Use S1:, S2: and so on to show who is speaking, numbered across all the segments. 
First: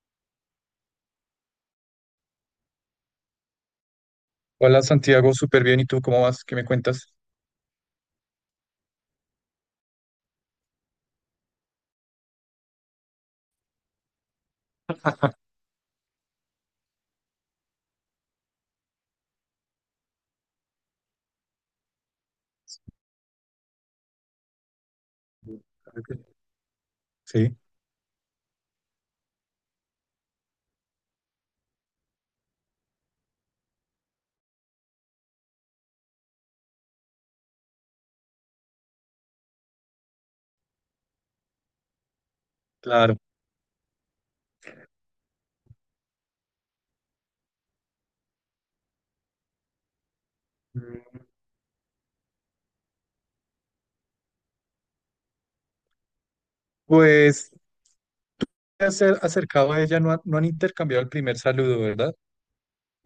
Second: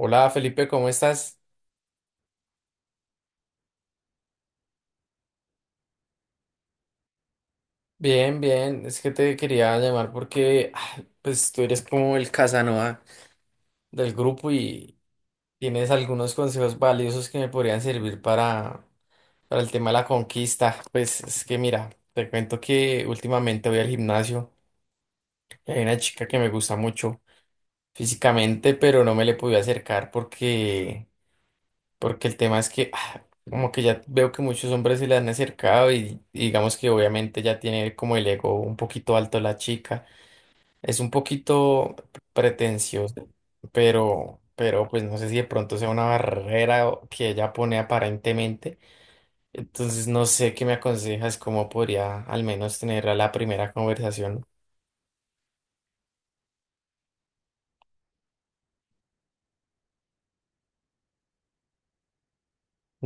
S1: Hola Felipe, ¿cómo estás?
S2: Hola Santiago, súper bien. ¿Y tú cómo vas? ¿Qué me cuentas?
S1: Bien, bien. Es que te quería llamar porque pues tú eres como el Casanova del grupo y tienes algunos consejos valiosos que me podrían servir para el tema de la conquista. Pues es que mira, te cuento que últimamente voy al gimnasio y hay una chica que me gusta mucho
S2: Sí,
S1: físicamente, pero no me le pude acercar porque el tema es que como que ya veo que muchos hombres se le han acercado y digamos que obviamente ya tiene como el ego un poquito alto la chica. Es un poquito
S2: claro.
S1: pretenciosa, pero pues no sé si de pronto sea una barrera que ella pone aparentemente. Entonces no sé qué me
S2: Mm,
S1: aconsejas, cómo podría al menos tener a la primera conversación.
S2: pues acercado a ella no, no han intercambiado el primer saludo, ¿verdad?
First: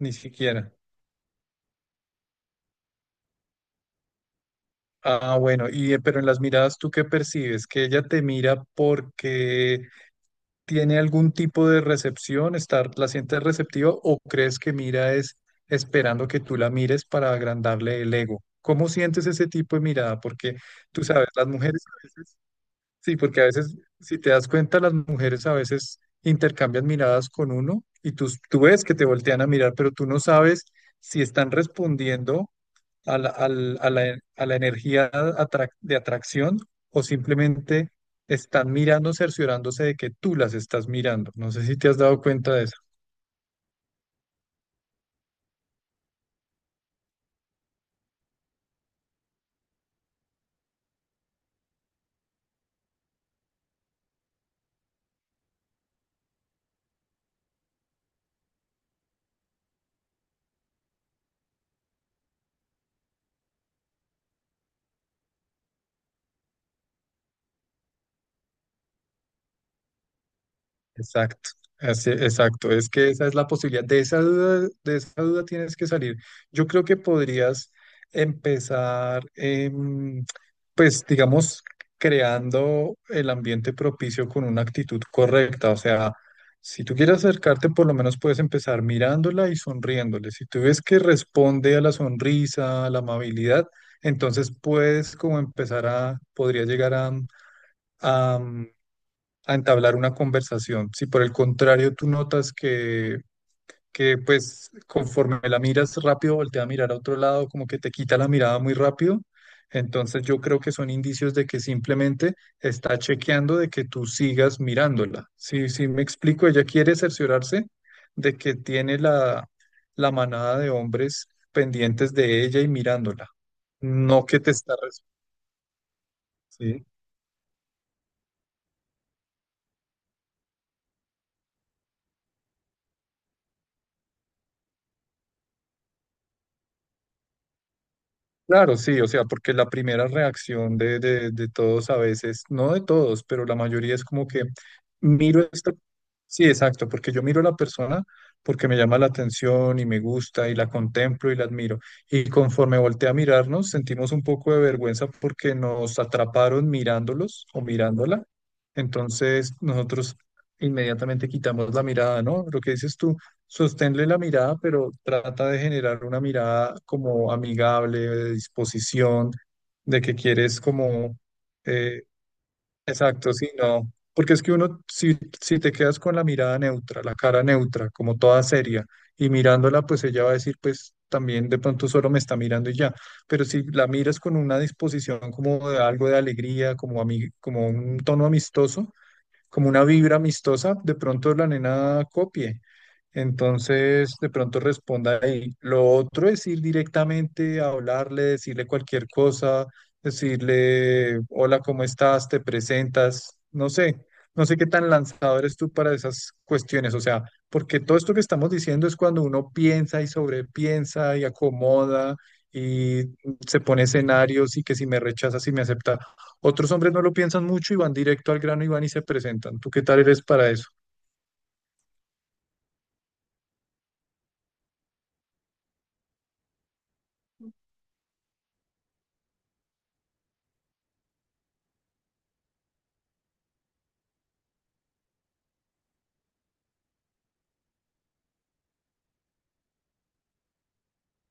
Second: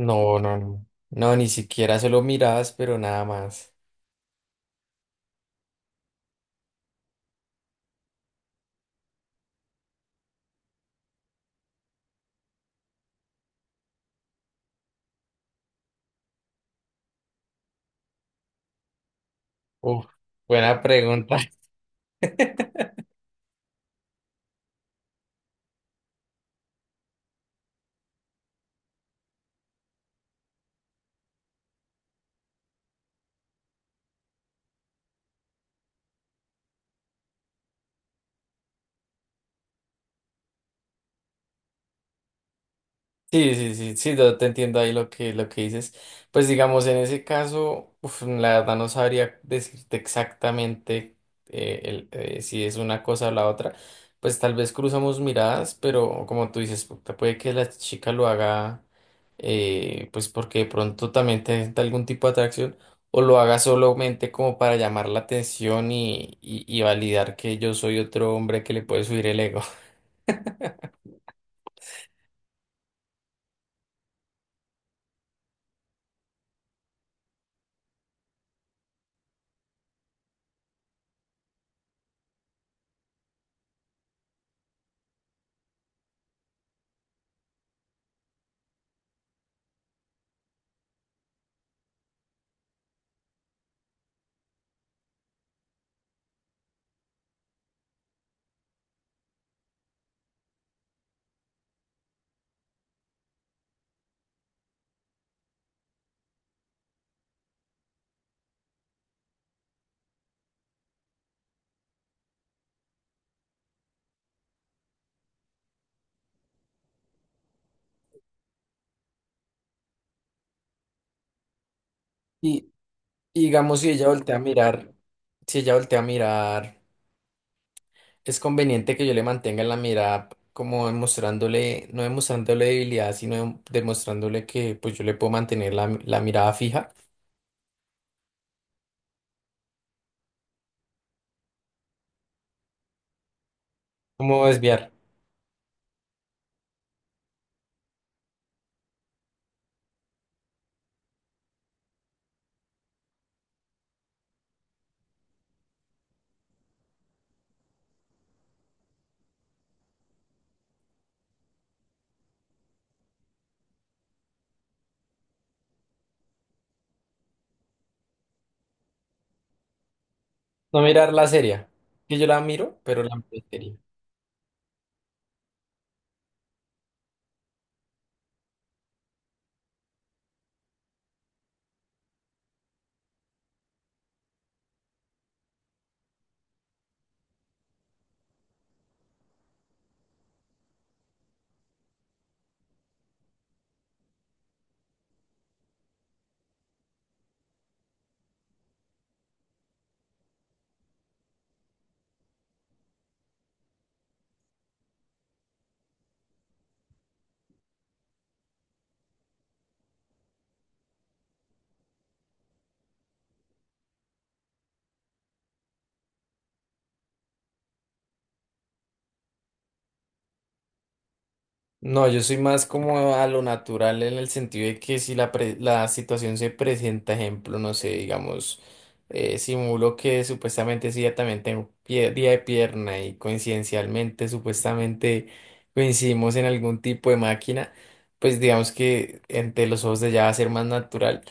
S2: Ni
S1: no,
S2: siquiera.
S1: no. No, ni siquiera solo miradas, pero nada más.
S2: Ah, bueno, y pero en las miradas, ¿tú qué percibes? ¿Que ella te mira porque tiene algún tipo de recepción, estar, la sientes receptiva o crees que mira es esperando que tú la mires para agrandarle el ego? ¿Cómo sientes ese tipo de
S1: Uf,
S2: mirada? Porque
S1: buena
S2: tú sabes,
S1: pregunta.
S2: las mujeres a veces. Sí, porque a veces, si te das cuenta, las mujeres a veces intercambian miradas con uno y tú ves que te voltean a mirar, pero tú no sabes si están respondiendo a la, al- a la de atracción o simplemente están mirando, cerciorándose de que tú las estás mirando. No sé si te has dado cuenta de eso.
S1: Sí, sí, sí, sí, yo te entiendo ahí lo que dices. Pues digamos, en ese caso, uf, la verdad no sabría decirte exactamente si es una cosa o la otra. Pues tal vez cruzamos miradas, pero como tú dices, puede que la chica lo haga, pues porque de pronto también te sienta algún tipo de atracción, o lo haga solamente como para llamar la atención y validar que yo soy otro hombre que le puede subir el ego.
S2: Exacto, exacto. Es que esa es la posibilidad. De esa duda tienes que salir. Yo creo que podrías empezar, pues, digamos, creando el ambiente propicio con una actitud correcta. O sea, si tú quieres acercarte, por lo menos puedes empezar mirándola y sonriéndole. Si tú ves que responde a la sonrisa, a la amabilidad, entonces puedes como empezar podría llegar a a entablar una conversación. Si por el contrario tú notas que pues conforme la miras rápido, voltea a mirar a otro lado, como que te quita la mirada muy rápido, entonces yo creo que son indicios de que simplemente está chequeando de que tú sigas mirándola. Sí, sí, me explico, ella quiere cerciorarse de que tiene la manada de hombres pendientes de ella y
S1: Y
S2: mirándola,
S1: digamos, si ella
S2: no
S1: voltea a
S2: que te
S1: mirar, si ella voltea a mirar,
S2: ¿sí?
S1: es conveniente que yo le mantenga en la mirada como demostrándole, no demostrándole debilidad, sino demostrándole que pues yo le puedo mantener la mirada fija.
S2: Claro, sí, o sea, porque la primera reacción de todos a veces, no de todos, pero la mayoría es como que
S1: ¿Cómo desviar?
S2: miro esto, sí, exacto, porque yo miro a la persona porque me llama la atención y me gusta y la contemplo y la admiro. Y conforme volteé a mirarnos, sentimos un poco de vergüenza porque nos atraparon mirándolos o mirándola. Entonces nosotros inmediatamente quitamos la mirada, ¿no? Lo que dices tú. Sosténle la mirada, pero trata de generar una mirada como amigable, de disposición, de que quieres
S1: No mirarla seria.
S2: eh,
S1: Que yo la miro, pero la
S2: exacto,
S1: miro
S2: sí,
S1: seria.
S2: no. Porque es que uno, si te quedas con la mirada neutra, la cara neutra, como toda seria, y mirándola, pues ella va a decir, pues también de pronto solo me está mirando y ya. Pero si la miras con una disposición como de algo de alegría, como, como un tono amistoso, como una vibra amistosa, de pronto la nena copie. Entonces, de pronto responda ahí. Lo otro es ir directamente a hablarle, decirle cualquier cosa, decirle, hola, ¿cómo estás? ¿Te presentas? No sé, no sé qué tan lanzador eres tú para esas cuestiones. O sea, porque todo esto que estamos diciendo es cuando uno piensa y sobrepiensa y acomoda y se pone escenarios y que si me rechaza, si me acepta. Otros hombres no lo piensan mucho y van directo al grano y van y se presentan. ¿Tú qué tal eres para eso?
S1: No, yo soy más como a lo natural en el sentido de que si la situación se presenta, ejemplo, no sé, digamos, simulo que supuestamente sí, ya también tengo día de pierna y coincidencialmente, supuestamente coincidimos en algún tipo de máquina, pues digamos que entre los ojos de ya va a ser más natural.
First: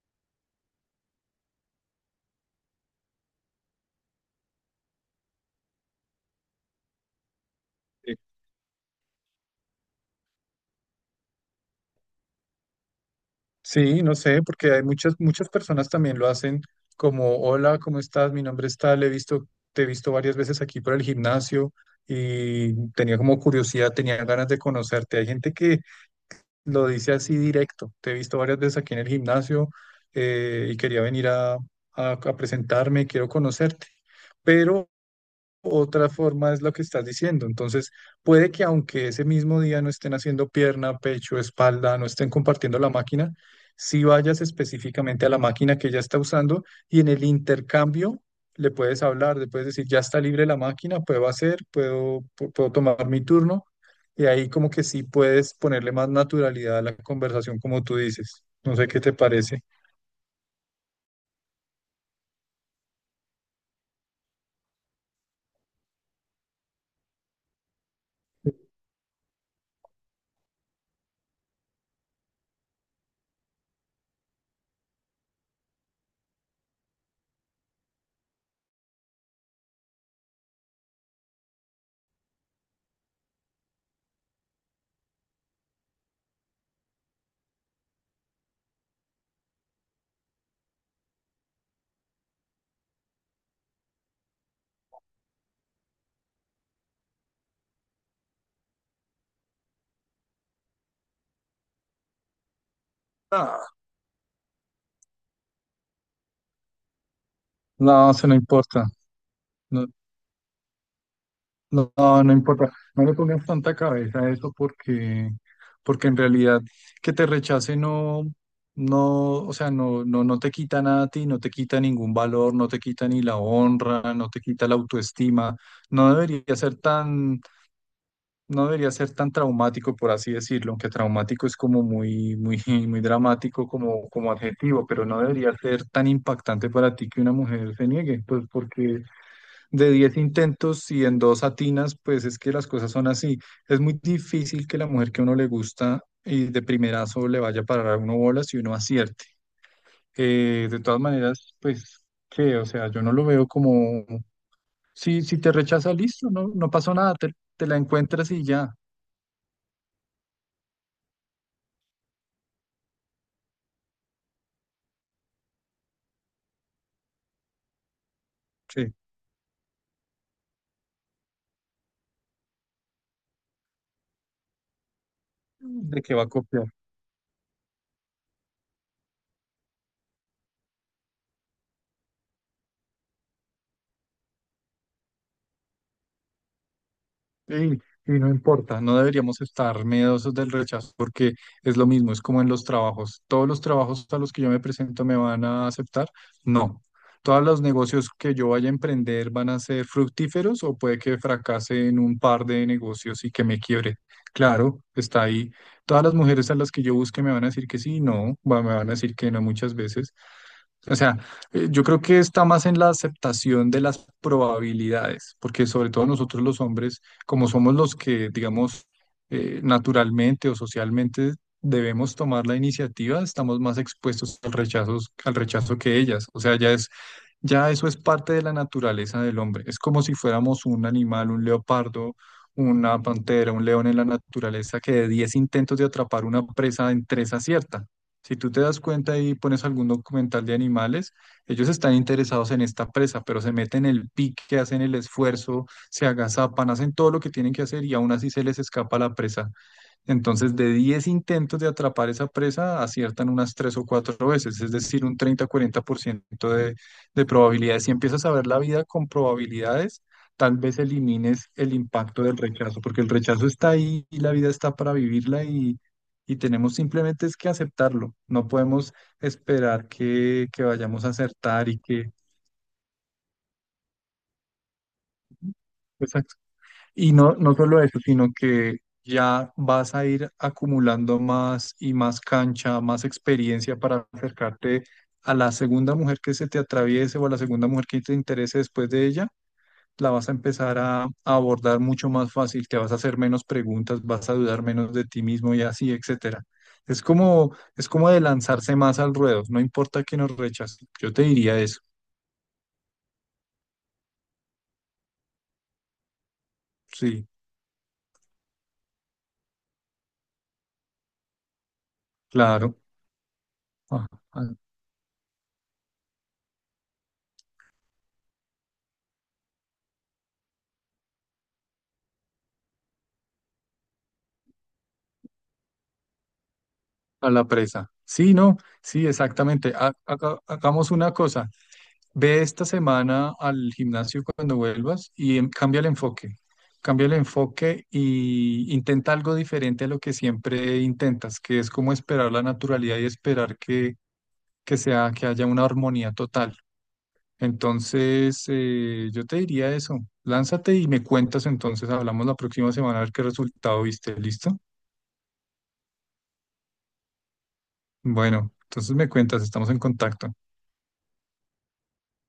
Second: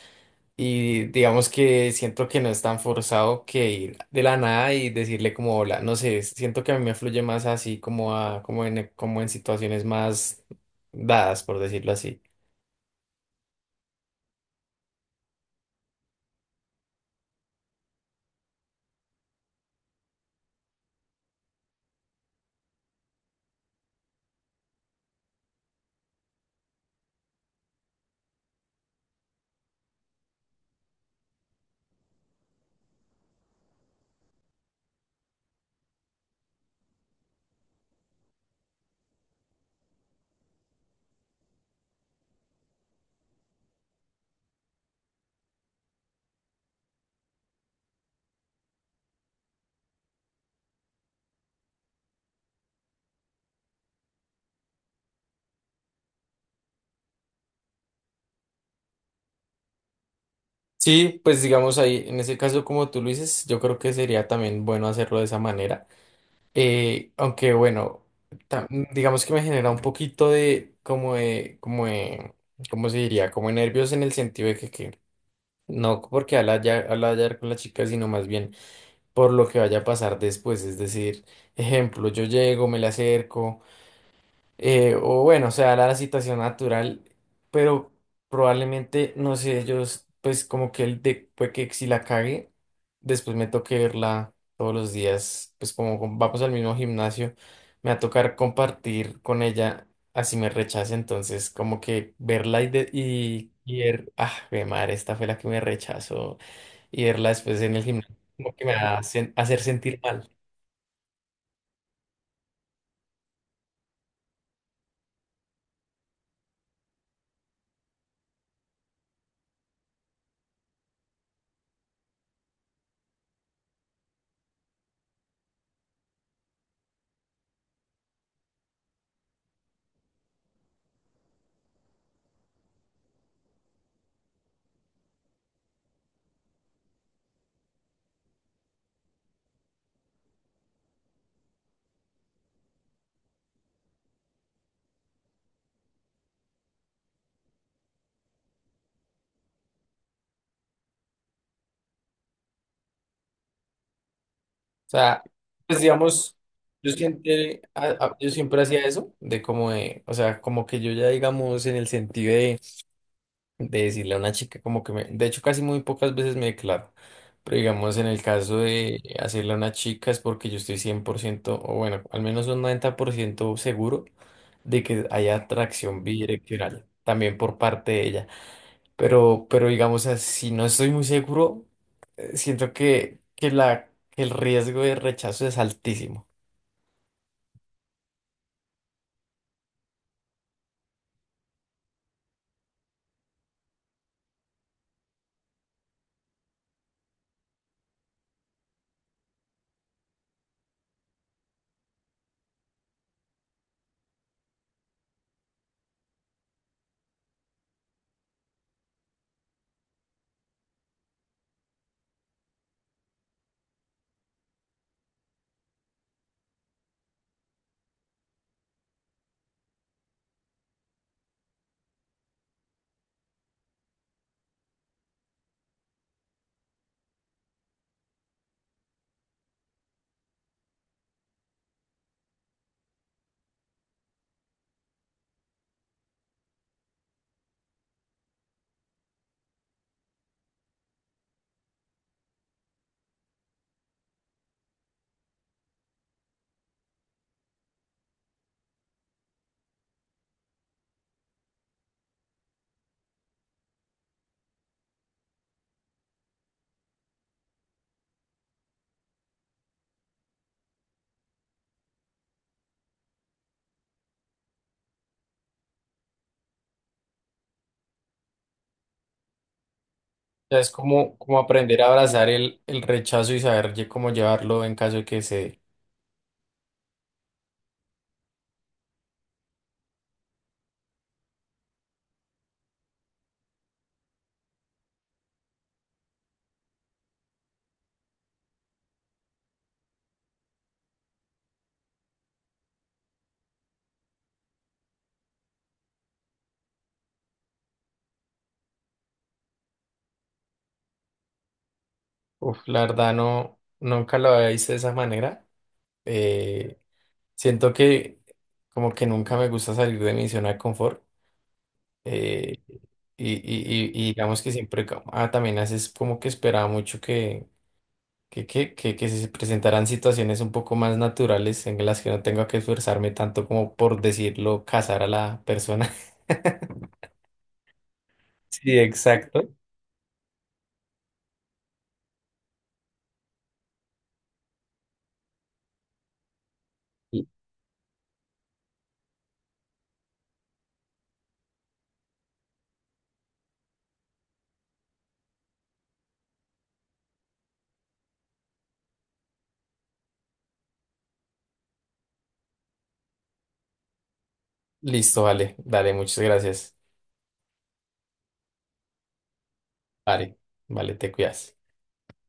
S1: Y digamos que siento que no es tan forzado que ir de la nada y decirle como hola, no sé, siento que a mí me fluye más así como en situaciones más dadas, por decirlo así.
S2: Sí, no sé, porque hay muchas personas también lo hacen como, hola, ¿cómo estás? Mi nombre es tal, te he visto varias veces aquí por el gimnasio y tenía como curiosidad, tenía ganas de conocerte. Hay gente que lo dice así directo, te he visto varias veces aquí en el gimnasio y quería venir a presentarme, quiero conocerte. Pero otra forma es lo que estás diciendo. Entonces, puede que aunque ese mismo día no estén haciendo pierna, pecho, espalda, no estén compartiendo la máquina, si vayas específicamente a la máquina que ella está usando y en el intercambio le puedes hablar, le puedes decir, ya está libre la máquina, puedo hacer, puedo, pu- puedo tomar mi turno. Y ahí como que sí puedes ponerle más naturalidad a la conversación, como tú dices. No sé qué te parece.
S1: Sí, pues digamos ahí, en ese caso como tú lo dices, yo creo que sería también bueno hacerlo de esa manera. Aunque bueno, ta- digamos que me genera un poquito de ¿cómo se diría? Como nervios en el sentido de que no porque al hablar con la chica, sino más bien por lo que vaya a pasar después. Es decir, ejemplo, yo llego, me le acerco, o bueno, se da la situación natural, pero probablemente, no sé, ellos, pues como que el de puede que si la cague, después me toque verla todos los días, pues como vamos al mismo gimnasio, me va a tocar compartir con ella. Así me rechaza, entonces como que verla y, de-
S2: Ah,
S1: y ver, ah, jue madre, esta fue la que me rechazó y verla después en el
S2: no,
S1: gimnasio,
S2: se no
S1: como que me
S2: importa.
S1: va a hacer
S2: No,
S1: sentir mal.
S2: no, no importa, no le pongas tanta cabeza a eso porque, porque en realidad que te rechace no, no, o sea, no te quita nada a ti, no te quita ningún valor, no te quita ni la honra, no te quita la autoestima, no debería ser tan, no debería ser tan traumático, por así decirlo, aunque traumático es como muy dramático como, como adjetivo, pero no debería ser tan impactante para ti que una mujer se niegue, pues porque de 10 intentos y en dos atinas, pues es que las cosas son así. Es muy difícil que la mujer que a uno le gusta y de primerazo le vaya a parar a uno bolas y uno acierte. De todas maneras, pues, qué o sea, yo no lo veo como,
S1: O sea,
S2: si te
S1: pues
S2: rechaza, listo,
S1: digamos,
S2: no, no pasó nada, te la
S1: yo
S2: encuentras y
S1: siempre
S2: ya,
S1: hacía eso, o sea, como que yo ya digamos en el sentido de decirle a una chica como que me, de hecho casi muy pocas veces me declaro, pero digamos en el caso
S2: sí,
S1: de hacerle a una chica es porque yo estoy 100% o bueno, al menos un 90% seguro de que haya
S2: de
S1: atracción
S2: qué va a copiar.
S1: bidireccional, también por parte de ella. Pero digamos, así no estoy muy seguro, siento que el riesgo de rechazo es altísimo.
S2: Sí, y no importa, no deberíamos estar miedosos del rechazo porque es lo mismo, es como en los trabajos. ¿Todos los trabajos a los que yo me presento me van a aceptar? No. ¿Todos los negocios que yo vaya a emprender van a ser fructíferos o puede que fracase en un par de negocios y que me quiebre? Claro, está ahí. ¿Todas las mujeres a las que yo busque me van a decir que sí? No, me van a decir que no muchas veces. O sea, yo creo que está más en la aceptación de las probabilidades, porque sobre todo nosotros los hombres, como somos los que, digamos, naturalmente o socialmente debemos tomar la iniciativa, estamos más expuestos al rechazo que ellas. O sea, ya eso es parte de la naturaleza del hombre. Es como si fuéramos un animal, un leopardo, una pantera, un león en la naturaleza que de 10 intentos de atrapar una presa en tres acierta. Si tú te das cuenta y pones algún documental de animales, ellos están interesados en esta presa, pero se meten el pique, hacen el esfuerzo, se agazapan, hacen todo lo que tienen que hacer y aún así se les escapa la presa. Entonces, de 10 intentos de atrapar esa presa, aciertan unas 3 o 4 veces, es decir, un 30-40% de probabilidades. Si empiezas a ver la vida con probabilidades, tal vez elimines el impacto del rechazo, porque el rechazo está ahí y la vida está para vivirla y tenemos simplemente es que aceptarlo. No podemos esperar
S1: O sea,
S2: que
S1: es
S2: vayamos a
S1: como
S2: acertar y
S1: aprender a
S2: que...
S1: abrazar el rechazo y saber cómo llevarlo en caso de que se dé.
S2: Y no, no solo eso, sino que ya vas a ir acumulando más y más cancha, más experiencia para acercarte a la segunda mujer que se te atraviese o a la segunda mujer que te interese después de ella, la vas a empezar a abordar mucho más fácil, te vas a hacer menos preguntas, vas a dudar menos de ti mismo y así, etcétera. Es como de lanzarse más al ruedo, no importa que nos rechacen. Yo te diría eso,
S1: Uf, la verdad no, nunca lo había visto de esa manera. Eh,
S2: sí,
S1: siento que como que nunca me gusta salir de mi zona de confort. eh,
S2: claro.
S1: y
S2: Ah,
S1: digamos que
S2: ah.
S1: siempre ah, también haces como que esperaba mucho que se presentarán situaciones un poco más naturales en las que no tenga que esforzarme tanto como por decirlo, cazar a la persona.
S2: A la presa. Sí, no,
S1: Sí,
S2: sí,
S1: exacto.
S2: exactamente. Hagamos una cosa. Ve esta semana al gimnasio cuando vuelvas y cambia el enfoque. Cambia el enfoque y intenta algo diferente a lo que siempre intentas, que es como esperar la naturalidad y esperar que sea, que haya una armonía total. Entonces, yo te diría eso. Lánzate y me cuentas entonces. Hablamos la próxima semana a ver qué resultado viste. ¿Listo?
S1: Listo, vale, dale, muchas gracias.
S2: Bueno, entonces me cuentas, estamos en contacto.
S1: Vale, vale, te cuidas.